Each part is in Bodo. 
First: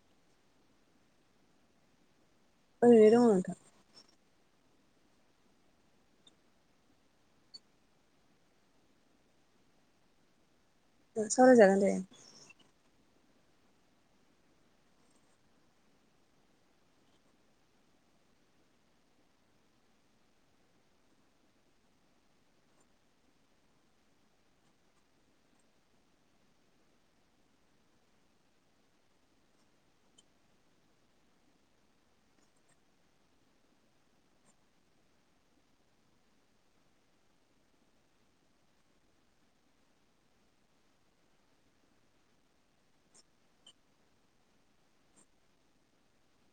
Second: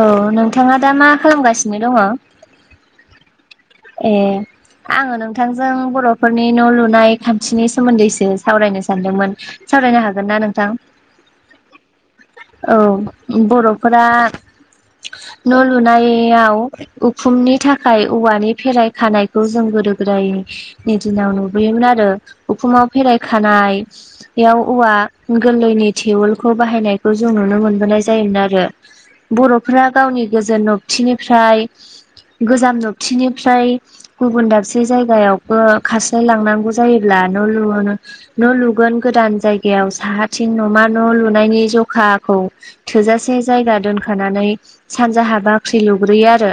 औ नोंथाङा दा मा खालामगासिनो दङ? ओरैनो दङ नोंथां। ए आङो नोंथांजों बर'फोरनि न' लुनाय खान्थिनि सोमोन्दैसो सावरायनो सानदोंमोन। सावरायनो हागोन ना नोंथां? ओं सावरायजागोन दे। औ बर'फोरा न' लुनायाव उखुमनि थाखाय औवानि फेराय खानायखौ जों गोदो गोदाय नि दिनाव नुबोयोमोन आरो उखुमाव फेरायखानाय याव औवा गोरलैनि थेवोलखौ बाहायनायखौ जों नुनो मोनबोनाय जायोमोन आरो। बर'फोरा गावनि गोजोन नबथिनिफ्राय गोजाम नबथिनिफ्राय गुबुन दाबसे जायगायावबो खारस्लाय लांनांगौ जायोब्ला न' लुनो न' लुगोन गोदान जायगायाव साहाथिं नमा न' लुनायनि ज अखाखौ थोजासे जायगा दोनखानानै सानजाहा बाख्रि लुग्रोयो आरो।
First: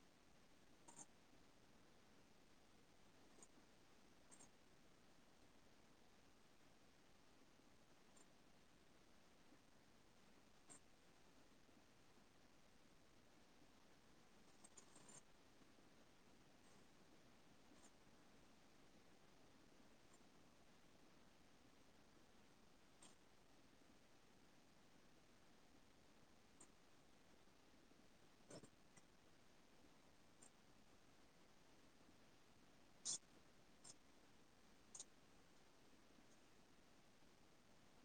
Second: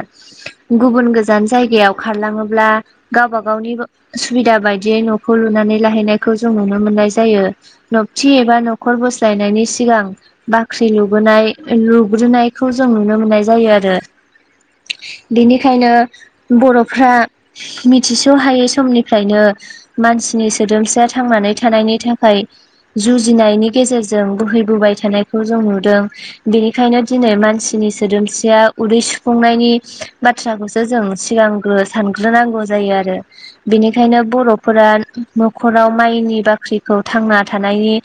गुबुन गोजान जायगायाव खारलाङोब्ला गावबा गावनि सुबिदा बायदियै न'खौ लुनानै लाहैनायखौ जों नुनो मोननाय जायो। नबथि एबा न'खर बोस्लायनायनि सिगां बाख्रि लुबोनाय लुग्रोनायखौ जों नुनो मोननाय जायो आरो। बेनिखायनो बर'फ्रा मिथिस' हायै समनिफ्रायनो मानसिनि सोदोमसाया थांनानै थानायनि थाखाय जुजिनायनि गेजेरजों बोहैबोबाय थानायखौ जों नुदों। बेनिखायनो दिनै मानसिनि सोद्रोमसिया उदै सुफुंनायनि बाथ बाथ्राखौसो जों सिगांग्रो सानग्रोनांगौ जायो आरो बेनि खायनो बर'फोरा न'खराव माइनि बाख्रिखौ थांना थानायनि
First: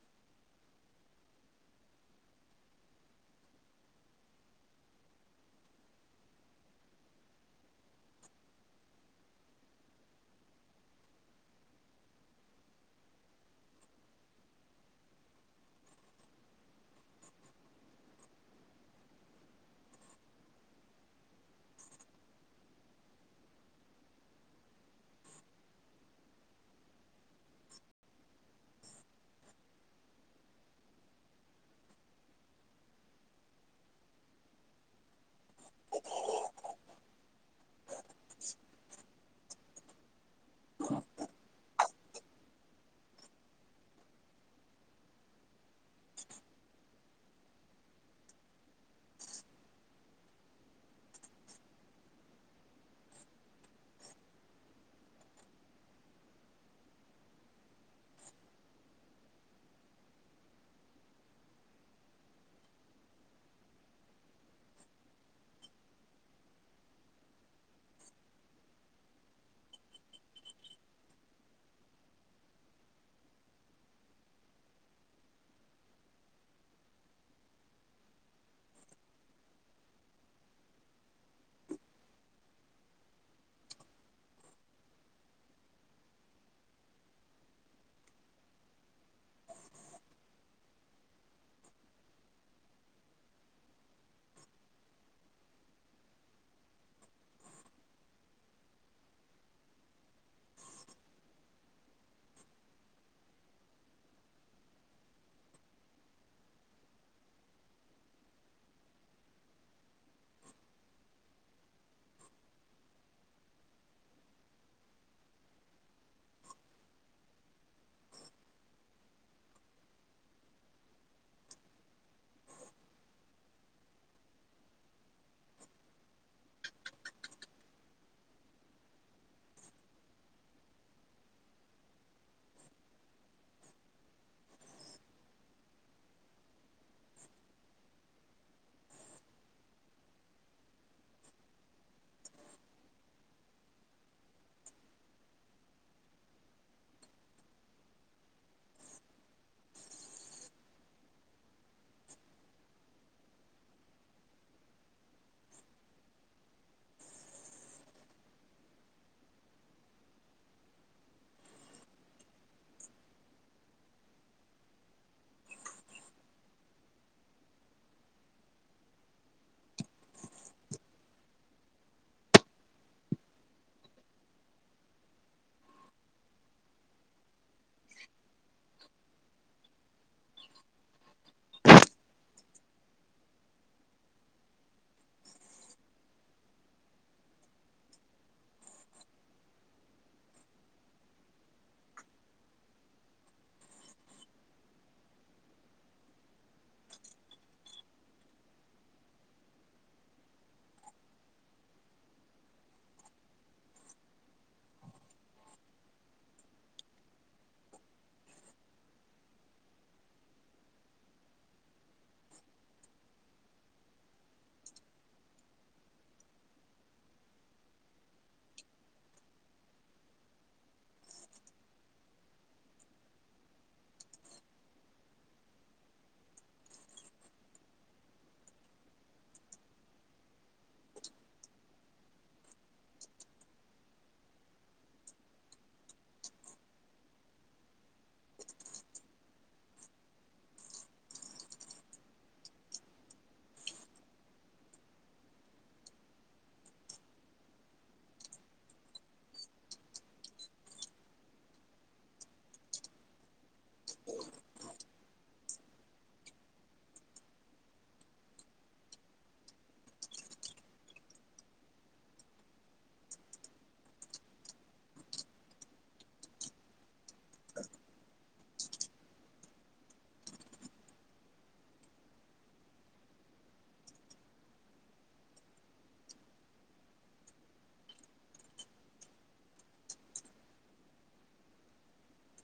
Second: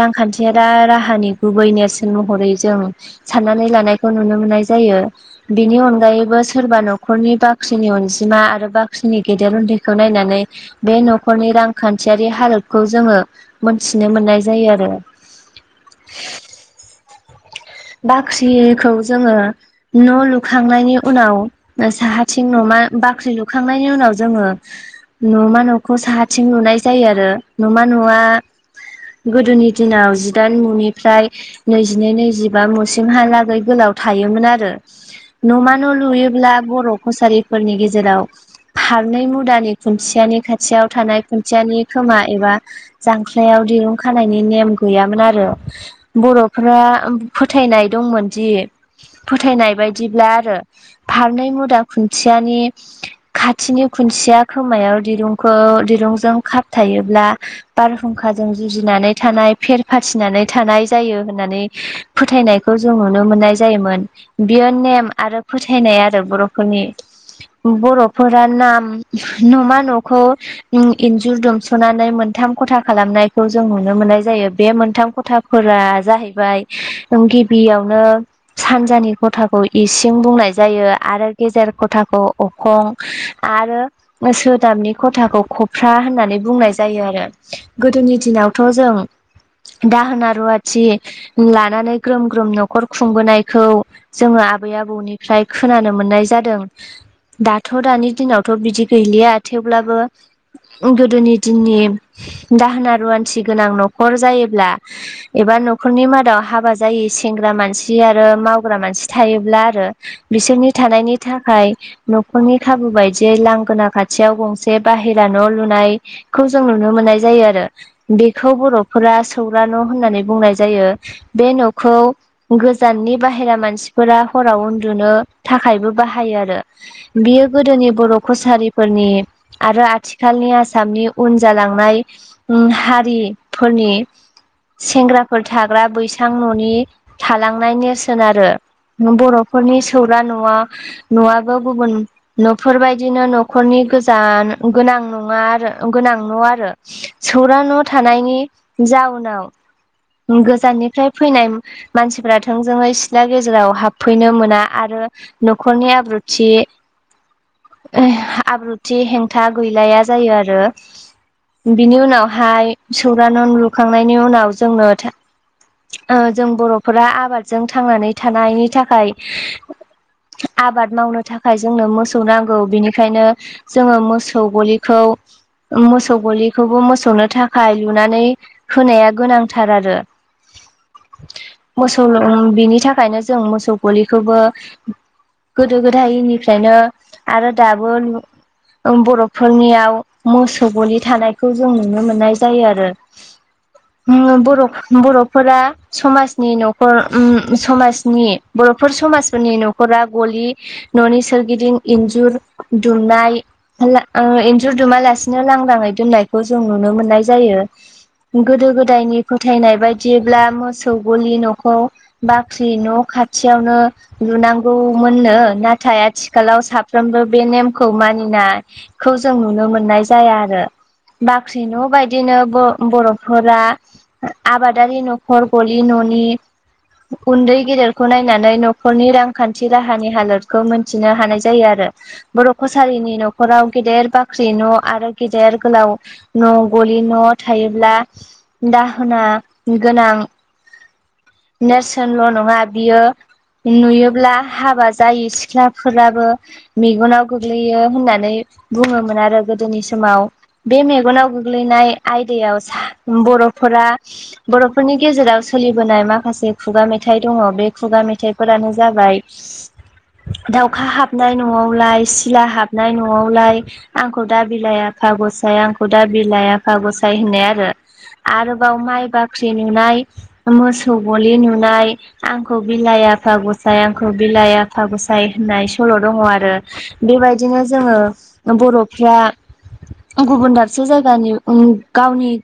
रांखान्थि रा-राहानि गुबै नेरसोन महरै जों साननानै लानायखौ नुनो मोननाय जायो। बिनि अनगायैबो सोरबा न'खरनि बाख्रिनि अनजिमा आरो बाख्रिनि गेदेर उन्दैखौ नायनानै बे न'खरनि रांखान्थियारि हालोदखौ जोङो मोनथिनो मोननाय जायो आरो। बाख्रिखौ जोङो न' लुखांनायनि उनाव साहाथिं नमा बाख्रि लुखांनायनि उनाव जोङो न'मा न'खौ साहाथिं लुनाय जायो आरो। न'मा न'आ गोदोनि दिनाव जिदाइन मुनि फ्राय नैजिनै नैजिबा मुसिमहालागै गोलाव थायोमोन आरो। न'मा न' लुयोब्ला बर' कसारिफोरनि गेजेराव फारनै मुदानि खुन्थियानि खाथियाव थानाय खुन्थियानि खोमा एबा जांख्लायाव दिरुं खानायनि नेम गैयामोन आरो बर'फोरा फोथायनाय दंमोनदि फोथायनाय बायदिब्ला आरो फारनै मुदा खुन्थियानि खाथिनि खुन्थिया खोमायाव दिरुंखौ दिरुंजों खाबथायोब्ला बारहुंखाजों जुजिनानै थानाय फेर फाथिनानै थानाय जायो होननानै फोथायनायखौ जों नुनो मोननाय जायोमोन। बियो नेम आरो फोथायनाय आरो बर'फोरनि बर'फोरा नाम नमा न'खौ इं-इन्जुर दुमस'नानै मोनथाम खथा खालामनायखौ जों नुनो मोननाय जायो। बे मोनथाम खथा फोरा जाहैबाय ओं गिबियावनो सानजानि खथाखौ इसिं बुंनाय जायो आरो गेजेर खथाखौ अखं आरो सोदाबनि खथाखौ खफ्रा होननानै बुंनाय जायो आरो गोदोनि दिनावथ' जों दाहोना रुवाथि लानानै ग्रोम ग्रोम न'खर खुंबोनायखौ जोङो आबै-आबौनिफ्राय खोनानो मोननाय जादों। दाथ' दानि दिनावथ' बिदि गैलिया थेवब्लाबो गोदोनि दिननि दाहोना रुवाथि गोनां न'खर जायोब्ला एबा न'खरनि मादाव हाबा जायो सेंग्रा मानसि आरो मावग्रा मानसि थायोब्ला आरो बिसोरनि थानायनि थाखाय न'खरनि खाबु बायदियै लांगोना खाथियाव गंसे बाहेरा न' लुनाय खौ जों नुनो मोननाय जायो आरो बेखौ बर'फोरा सौरा न' होननानै बुंनाय जायो बे न'खौ गोजाननि बाहेरा मानसिफोरा हराव उन्दुनो थाखायबो बाहायो आरो बियो गोदोनि बर' कसारिफोरनि आरो आथिखालनि आसामनि उन जालांनाय उम हारिफोरनि सेंग्राफोर थाग्रा बैसां न'नि थालांनाय नेरसोन आरो बर'फोरनि सौरा न'आ न'आबो गुबुन न'फोरबायदिनो न'खरनि गोजान गोनां नङा आरो गोनां न' आरो सौरां न' थानायनि जाउनाव गोजाननिफ्राय फैनाय मानसिफोरा थोंजोङै सिथ्ला गेजेराव हाबफैनो मोना आरो न'खरनि आब्रुथि आब्रुथि हेंथा गैलाया जायो आरो बिनि उनावहाय सौरा न' लुखांनायनि उनाव जोंनो ओ जों बर'फोरा आबादजों थांनानै थानायनि थाखाय आबाद मावनो थाखाय जोंनो मोसौ मोसौ नांगौ बिनिखायनो जोङो मोसौ गलिखौ मोसौ गलिखौबो मोसौनो थाखाय लुनानै होनाया गोनांथार आरो मोसौ बिनि थाखायनो जों मोसौ गलिखौबो गोदो गोदायनिफ्रायनो आरो दाबो बर'फोरनियाव मोसौ गलि थानायखौ जों नुनो मोननाय जायो आरो [inaudible] उम बर' बर'फोरा समाजनि न'खर उम समाजनि बर'फोर समाजफोरनि न'खरा गलि न'नि सोरगिदिं इन्जुर दुमनाइ ओ इन्जुरदुमालासिनो लांदाङै दोननायखौ जों नुनो मोननाय जायो गोदो गोदायनि फोथायनाय बायदिब्ला मोसौ गलि न'खौ बाख्रि न' खाथियावनो लुनांगौमोननो नाथाय आथिखालाव साफ्रोमबो बे नेमखौ मानिनायखौ जों नुनो मोननाय जाया आरो बाख्रि न' बायदिनो बर'फोरा आबादारि न'खर गलि ननि उन्दै गेदेरखौ नायनानै न'खरनि रांखान्थि राहानि हालोदखौ मोनथिनो हानाय जायो जायो आरो बर' कसारिनि न'खराव गेदेर बाख्रि न' आरो गेदेर गोलाव न' गलि न' थायोब्ला दाहोना गोनां नेरसोनल' नङा बियो नुयोब्ला हाबा जायो सिख्लाफोराबो मेगनाव गोग्लैयो होननानै बुङोमोन आरो गोदोनि समाव बे मेगनाव गोग्लैनाय आयदायाव सा बर'फोरा बर'फोरनि गेजेराव सोलिबोनाय मा माखासे खुगा मेथाइ दङ बे खुगा मेथाइफोरानो जाबाय दाउखा हाबनाय न'आवलाय सिला हाबनाय न'आवलाय आंखौ दा बिलाइ आफा गसाय आंखौ दा बिलाइ आफा गसाय होननाय आरो आरोबाव माइ बाख्रि नुनाय मोसौ गलि लुनाय आंखौ बिलाइ आफा गसाय आंखौ बिलाइ आफा गसाय होननाय सल' दङ आरो बेबायदिनो जोङो बर'फ्रा गुबुन दाबसे जायगानि उम गावनि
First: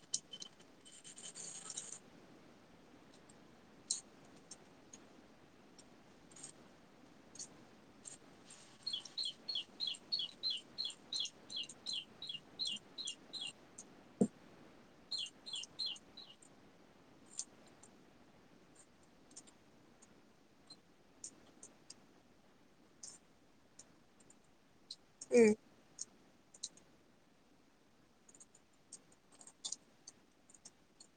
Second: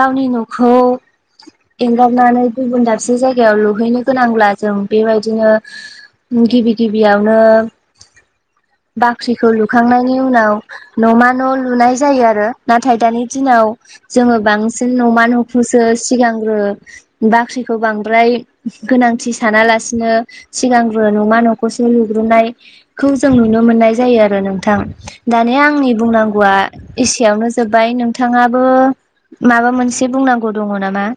गावनि न'खौ एंगारनानै गुबुन दाबसे जायगायाव लुहैनो गोनांब्ला जों बेबायदिनो गिबि गिबियावनो बाख्रिखौ लुखांनायनि उनाव न'मा न' लुनाय जायो आरो नाथाय दानि दिनाव जोङो बांसिन न'मा न'खौसो सिगांग्रो बाख्रिखौ बांद्राय गोनांथि सानालासिनो सिगांग्रो न'मा न'खौसो लुग्रोनायखौ जों नुनो मोननाय जायो आरो नों थां दानिया आंनि बुंनांगौआ एसेयावनो जोब्बाय नोंथाङाबो माबा मोनसे बुंनांगौ दङ नामा?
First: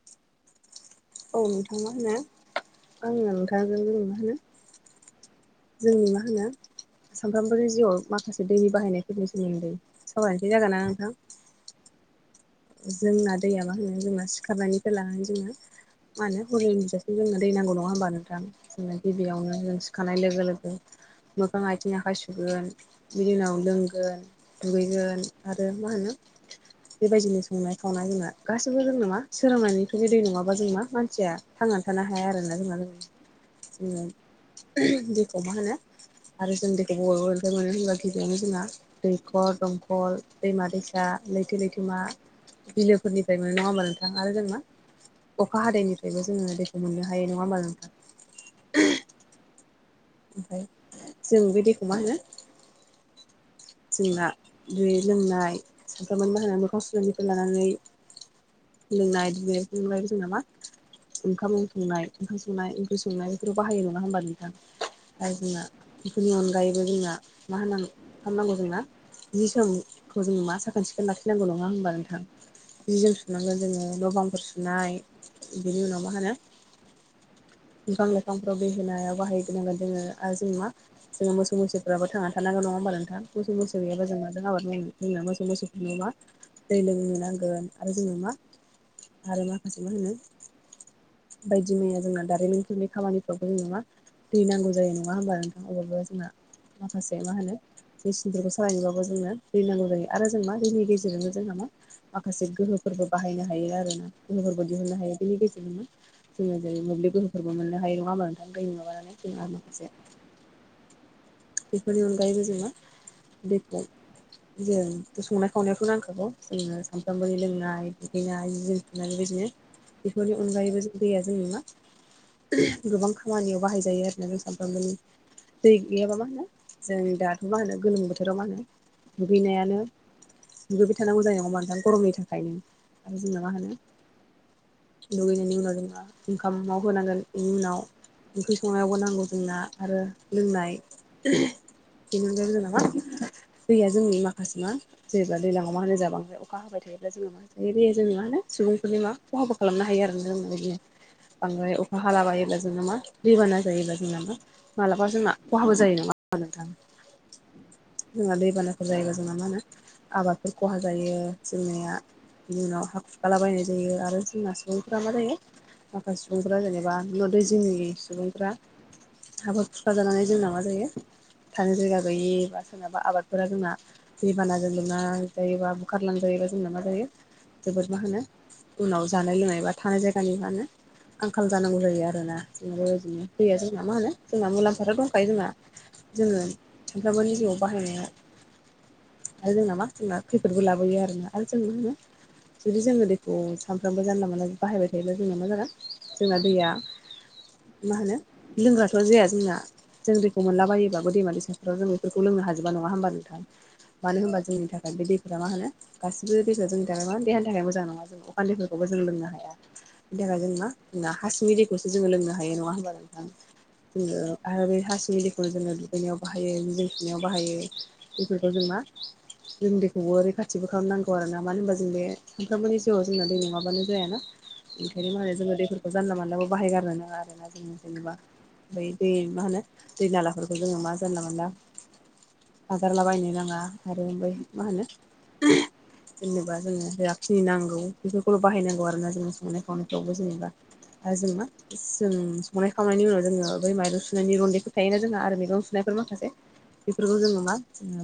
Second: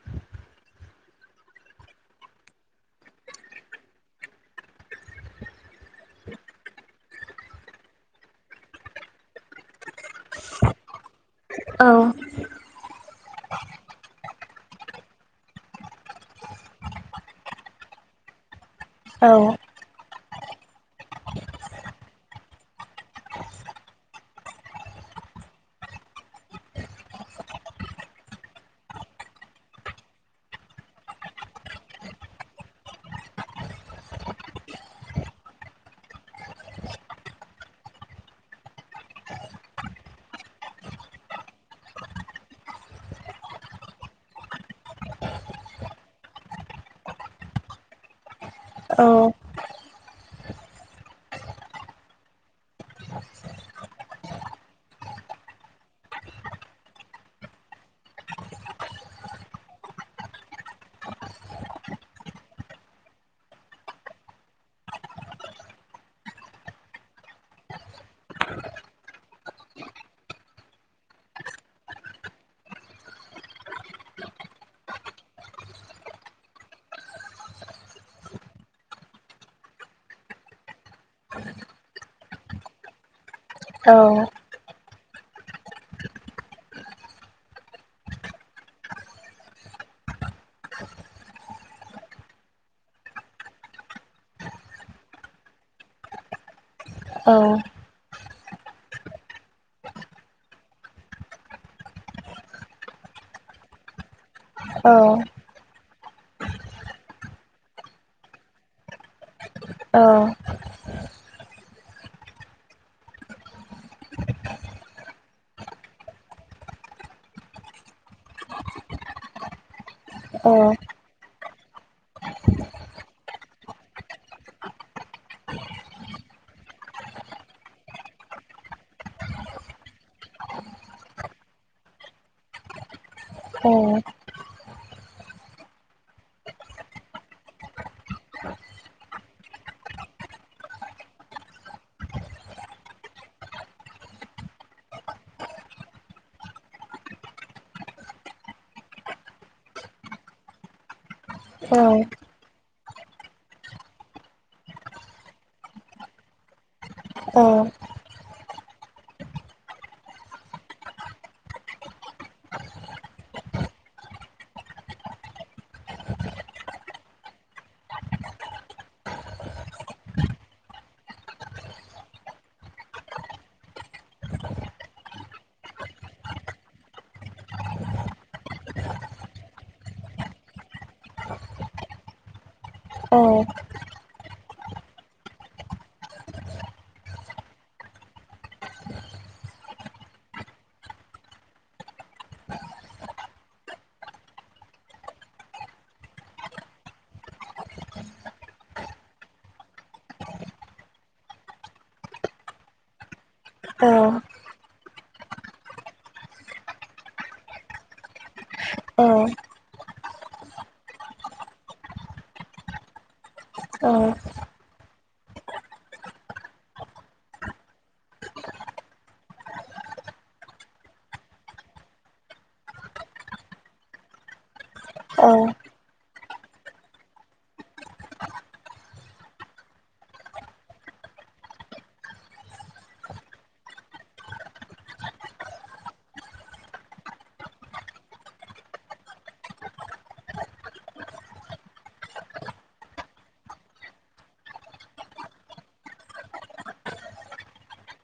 औ नोंथां मा होनो आङो नोंथांजों [unintelligible] जोंनि मा होनो सानफ्रोमबो जिउआव माखासे दैनि बाहायनायफोरनि सोमोन्दै सावरायनायसै जागोन ना नोंथां औ जोंना दैआ मा होनो जोंना सिखारनायनिफ्राय लाङोन जोङो मा होनो हरनि [unintelligible] जोङो दै नांगौ नङा होमबा नोंथां जोंनो औ गिबियावनो जों खानाय लोगो लोगो मोखां आथिं आखाइ सुगोन बिनि उनाव लोंगोन दुगैगोन आरो मा होनो बेबायदिनो संनाय खावनाय जोंना गासिबो जोंनो मा सोरोंनायनिफ्रायनो दै नङाबा जों मा मानसिया थांनानै थानो हाया आरोना जेनबा [unintelligible] दैखौ मा होनो आरो जों दैखौ बयबो [unintelligible] गिबियावनो जोंना दैखर दंखल दैमा-दैसा, लैथो-लैथोमा बिलोफोरनिफ्रायबो नङा होमबा नोंथां आरो जों मा अखा हादैनिफ्रायबो जोङो दैखौ मोननो हायो नङा होमबा नोंथां औ ओमफाय जों बे दैखौ मा होनो [unintelligible] जोंना बे लोंनाय सानफ्रामबो मा होनो मोखां सुनायनिफ्राय लानानै लोंनाय दुगैनाय [unintelligible] जोंना मा ओंखाम संनाय ओंखाम संनाय ओंख्रि संनाय बेफोराव बाहायो नङा होमबा नोंथां आरो जोंना बेफोरनि अनगायैबो जोंना मा होन [unintelligible] मा खालामनांगौ जोंना [unintelligible] समखौ जोङो मा साखोन सिखोन लाखिनांगौ नङा होमबा नोंथां जि जोम सुनांगोन जोङो न' बांफोर सुनाय बिनि उनाव मा होनो बिफां-लाइफांफोराव दै होनायाव बाहाय [unintelligible] नांगोन जोङो आरो जों मा जों मोसौ मोसाफ्राबो थांना थानांगोन नङा होमबा नोंथां मोसौ मोसा औ गैयाबा जों माजों आबाद मावनो जोंना मोसौ मोसौफोरनो मा दै लोंनो नांगोन आरो जोंनो मा आरो माखासे मा होनो बायदि मैया जोंना दारिमिफोरनि खामानिफ्रावबो जों मा दै नांगौ जायो नङा होमबा नोंथां अबेबा जोंहा माखासे मा होनो मेचिनफोरखौ सालायनोबाबो जोंनो दै नांगौ जायो आरो जों मा दैनि गेजेरजोंनो जोंहा मा माखासे गोहोफोरबो बाहायनो हायो आरोना गोहोफोरबो औ दिहुननो हायो बेनि गेजेरजोंनो जोङो जेरै मोब्लि गोहोफोरबो मोननो हायो नङा होनबा नोंथां दै माबानानै जोंहा औ बेफोरनि अनगायैबो जोंङो दैखौ जों संनाय खावनायावथ' नांखागौ जोङो सानफ्रामबोनि लोंनाय दुगैनाय जि जोम सुनाय बेबायदिनो [inaudible] बेफोरनि अनगायैबो जों दैया जोंनो मा गोबां खामानियाव बाहायजायो आरोना जों [unintelligible] [unintelligible] फ्रामबोनि दै गैयाबा मा होनो जों दाथ' मा होनो गोलोम बोथोराव मा होनो दुगैनायानो दुगैबाय थानांगौ जायो नङा होमबा नोथां गरमनि थाखायनो आरो जोंना मा होनो दुगैनायनि उनाव जों मा ओंखामाव होनांगोन इनि उनाव ओंख्रि संनायावबो नांगौ जोंना आरो लोंनाय बेनि अनगायैबो जोंना मा दैया जोंनि माखासे मा जेनेबा दैलाङाव मा होनो जाबा ओमफ्राय अखा हाबाय थायोब्ला जोङो मा बे दैया जों मा होनो सुबुंफोरनि माबा खहाबो खालामनो हायो आरो जोंनो बिदिनो बांद्राय अखा हालाबायोब्ला जों मा दैबाना जायोब्ला जोंना मा मालाबा जोंना खहाबो जायो नङा होनबा नोथां औ जोंहा दैबानाफोर जायोबा जोंना मा होनो आबादफोर खहा जायो जोंनाया बिनि उनाव हा खुरखालाबायनाय जायो आरो जोंना सुबुंफोरा मा जायो माखासे सुबुंफ्रा जेनेबा न दैै जोंनि सुबुंफ्रा हाबो खुरखाजानानै जोंना मा जायो थानो जायगा गैयि बा सोरनाबा आबादफोरा जोंना दै बानाजों लोमनाय जायोबा बुखारलांजायोबा जोंना मा जायो जोबोद मा होनो उनाव जानाय लोंनाय बा थानाय जायगानि मा होनो आंखाल जानांगौ जायो आरोना जों औ बेबायदिनो दैया जोंना मा होनो जोंहा मुलाम्फाथ' दंखायो जोंहा जोङो सामफ्रामबोनि जिउआव बाहायनाया आरो जोंना मा जोंना खैफोदबो लाबोयो आरोना आरो जों मा होनो जुदि जोङो दैखौ सानफ्रामबो जानला मोनानला बाहायबाय थायोब्ला जोंना मा जागोन जोंना दैया मा होनो लोंग्राथ' जाया जोंना जों दैखौ मोनलाबायोबाबो दैमा दैसाफोराव जों बेफोरखौ लोंनो हाजोब नङा होनबा नोंथां औ मानो होनबा जोंनि थाखाय बे दैफोरा मा होनो गासिबो दैफोरा जोंनि थाखाय मा देहानि थाखाय मोजां नङा जों दैफोरखौबो जों लोंनो हाया बेनि थाखाय जों मा हा सिंनि दैखौसो जोङो लोंनो हायो नङा होनब्ला नोंथां औ जोंनो आरो बे हा सिंनि दैखौनो जोङो दुगैनायाव बाहायो जि जोम सुनायाव बाहायो बेफोरखौ जों मा जों दैखौबो रैखाथिबो खालामनांगौ आरो ना मानो होनबा जों बे सानफ्रोमबोनि जिउआव जोंना दै नङाबानो जायाना ओंखायनो औ मारै जोङो दैफोरखौ जानला मानलाबो बाहायगारनो नाङा आरोना जोङो जेनेबा बै बे मा होनो दै नालाफोरखौ जोङो मा जानला मोनला नागारलाबायनो नाङा आरो बै मा होनो जेनेबा जोङो जाखिनि नांगौ बेफोरखौल' बाहायनांगौ आरोना जोङो संनाय खावनायफ्रावबो जेनेबा आरो जों मा जों संनाय खावनायनि उनाव जोङो बै माइरं सुनायनि रन्दैखौ थायोना जोंहा आरो मैगं सुनायफोर माखासे बेफोरखौ जोङो मा जोङो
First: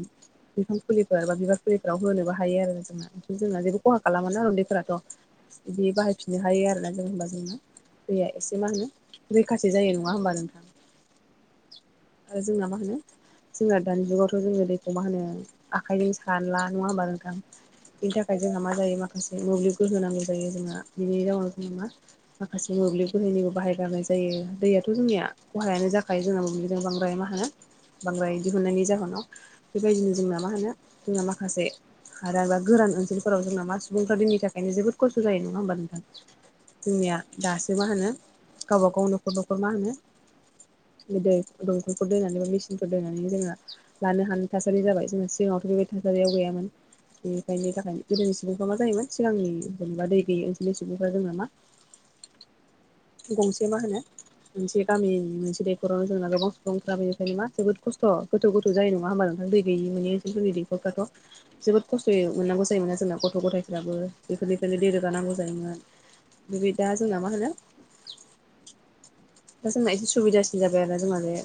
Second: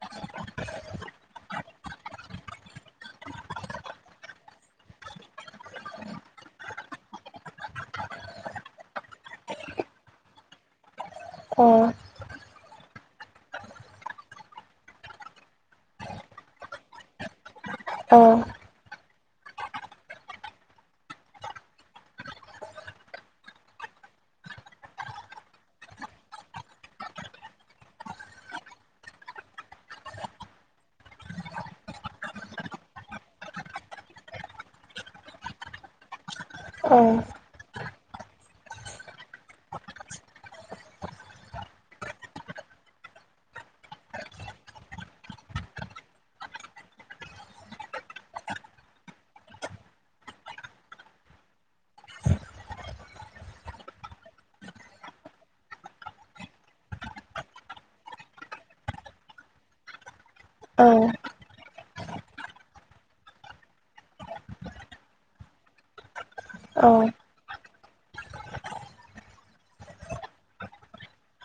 बिफां फुलिफोर बा बिबार फुलिफोराव होनोबो हायो आरो जोंना जोंना जेबो खहा खालामोना रन्दैफोराथ' बिदि बाहायफिननो हायो आरोना जों होमबा जोंना दैया एसे मा होनो रैखासे जायो नङा होमबा नोंथां अ ओ जोंना मा होनो जोंना दानि जुगावथ' जोङो दैखौ मा होनो आखाइजों सानला नङा होनबा नोंथां बेनि थाखाय औ जोंहा मा जायो माखा से मोब्लिबखौ गोहो नांगौ जायो जोंहा बिनि रावाव जोङो मा माखासे मोब्लिब गोहोनिबो बाहाय गारनाय जायो दैयाथ' जोंनिया खहायानो जाखायो जोंना मुब्लिबजों बांद्राय मा होनो बांद्राय दिहुननायनि जाहोनाव बेबायदिनो जोंना मा होनो जोंना माखासे हारा बा गोरान ओनसोलफोराव जोंना मा सुबुंफ्रा दैनि थाखायनो जोबोद खस्थ' जायो नङा होमबा नोंथां जोंनिया दासो मा होनो गावबा गाव नखर नखर मा होनो दै दंकलफोर दोननानै बा मेसिनफोर दोननानै जोङो लानो हानाय थासारि जाबाय जोंहा सिगाङावथ' बेबायदि थासारियाव गैयामोन बेनिखायनो थाखाय गोदोनि सुबुंफ्रा मा जायोमोन सिगांनि जेनेबा दै गैयि ओनसोलनि सुबुंफ्रा जोंना मा गंसे मा होनो मोनसे गामिनि मोनसे दैखरावनो जोंना गोबां सुबुंफोरा बेनिखायनो मा जोबोद खस्थ' गोथौ गोथौ जायो नङा होमबा नोंथां दै गैयि मोनै ओनसोलफोरनि औ दैैखरफ्राथ' जोबोद खस्थ'यै मोननांगौ जायोमोना जोंना गथ' गथायफ्राबो बेफोरनिफ्रायनो दै रोगानांगौ जायोमोन बे दा औ जोंना मा होनो दा जोंना एसे सुबिदासिन जाबाय आरोना जोंना बे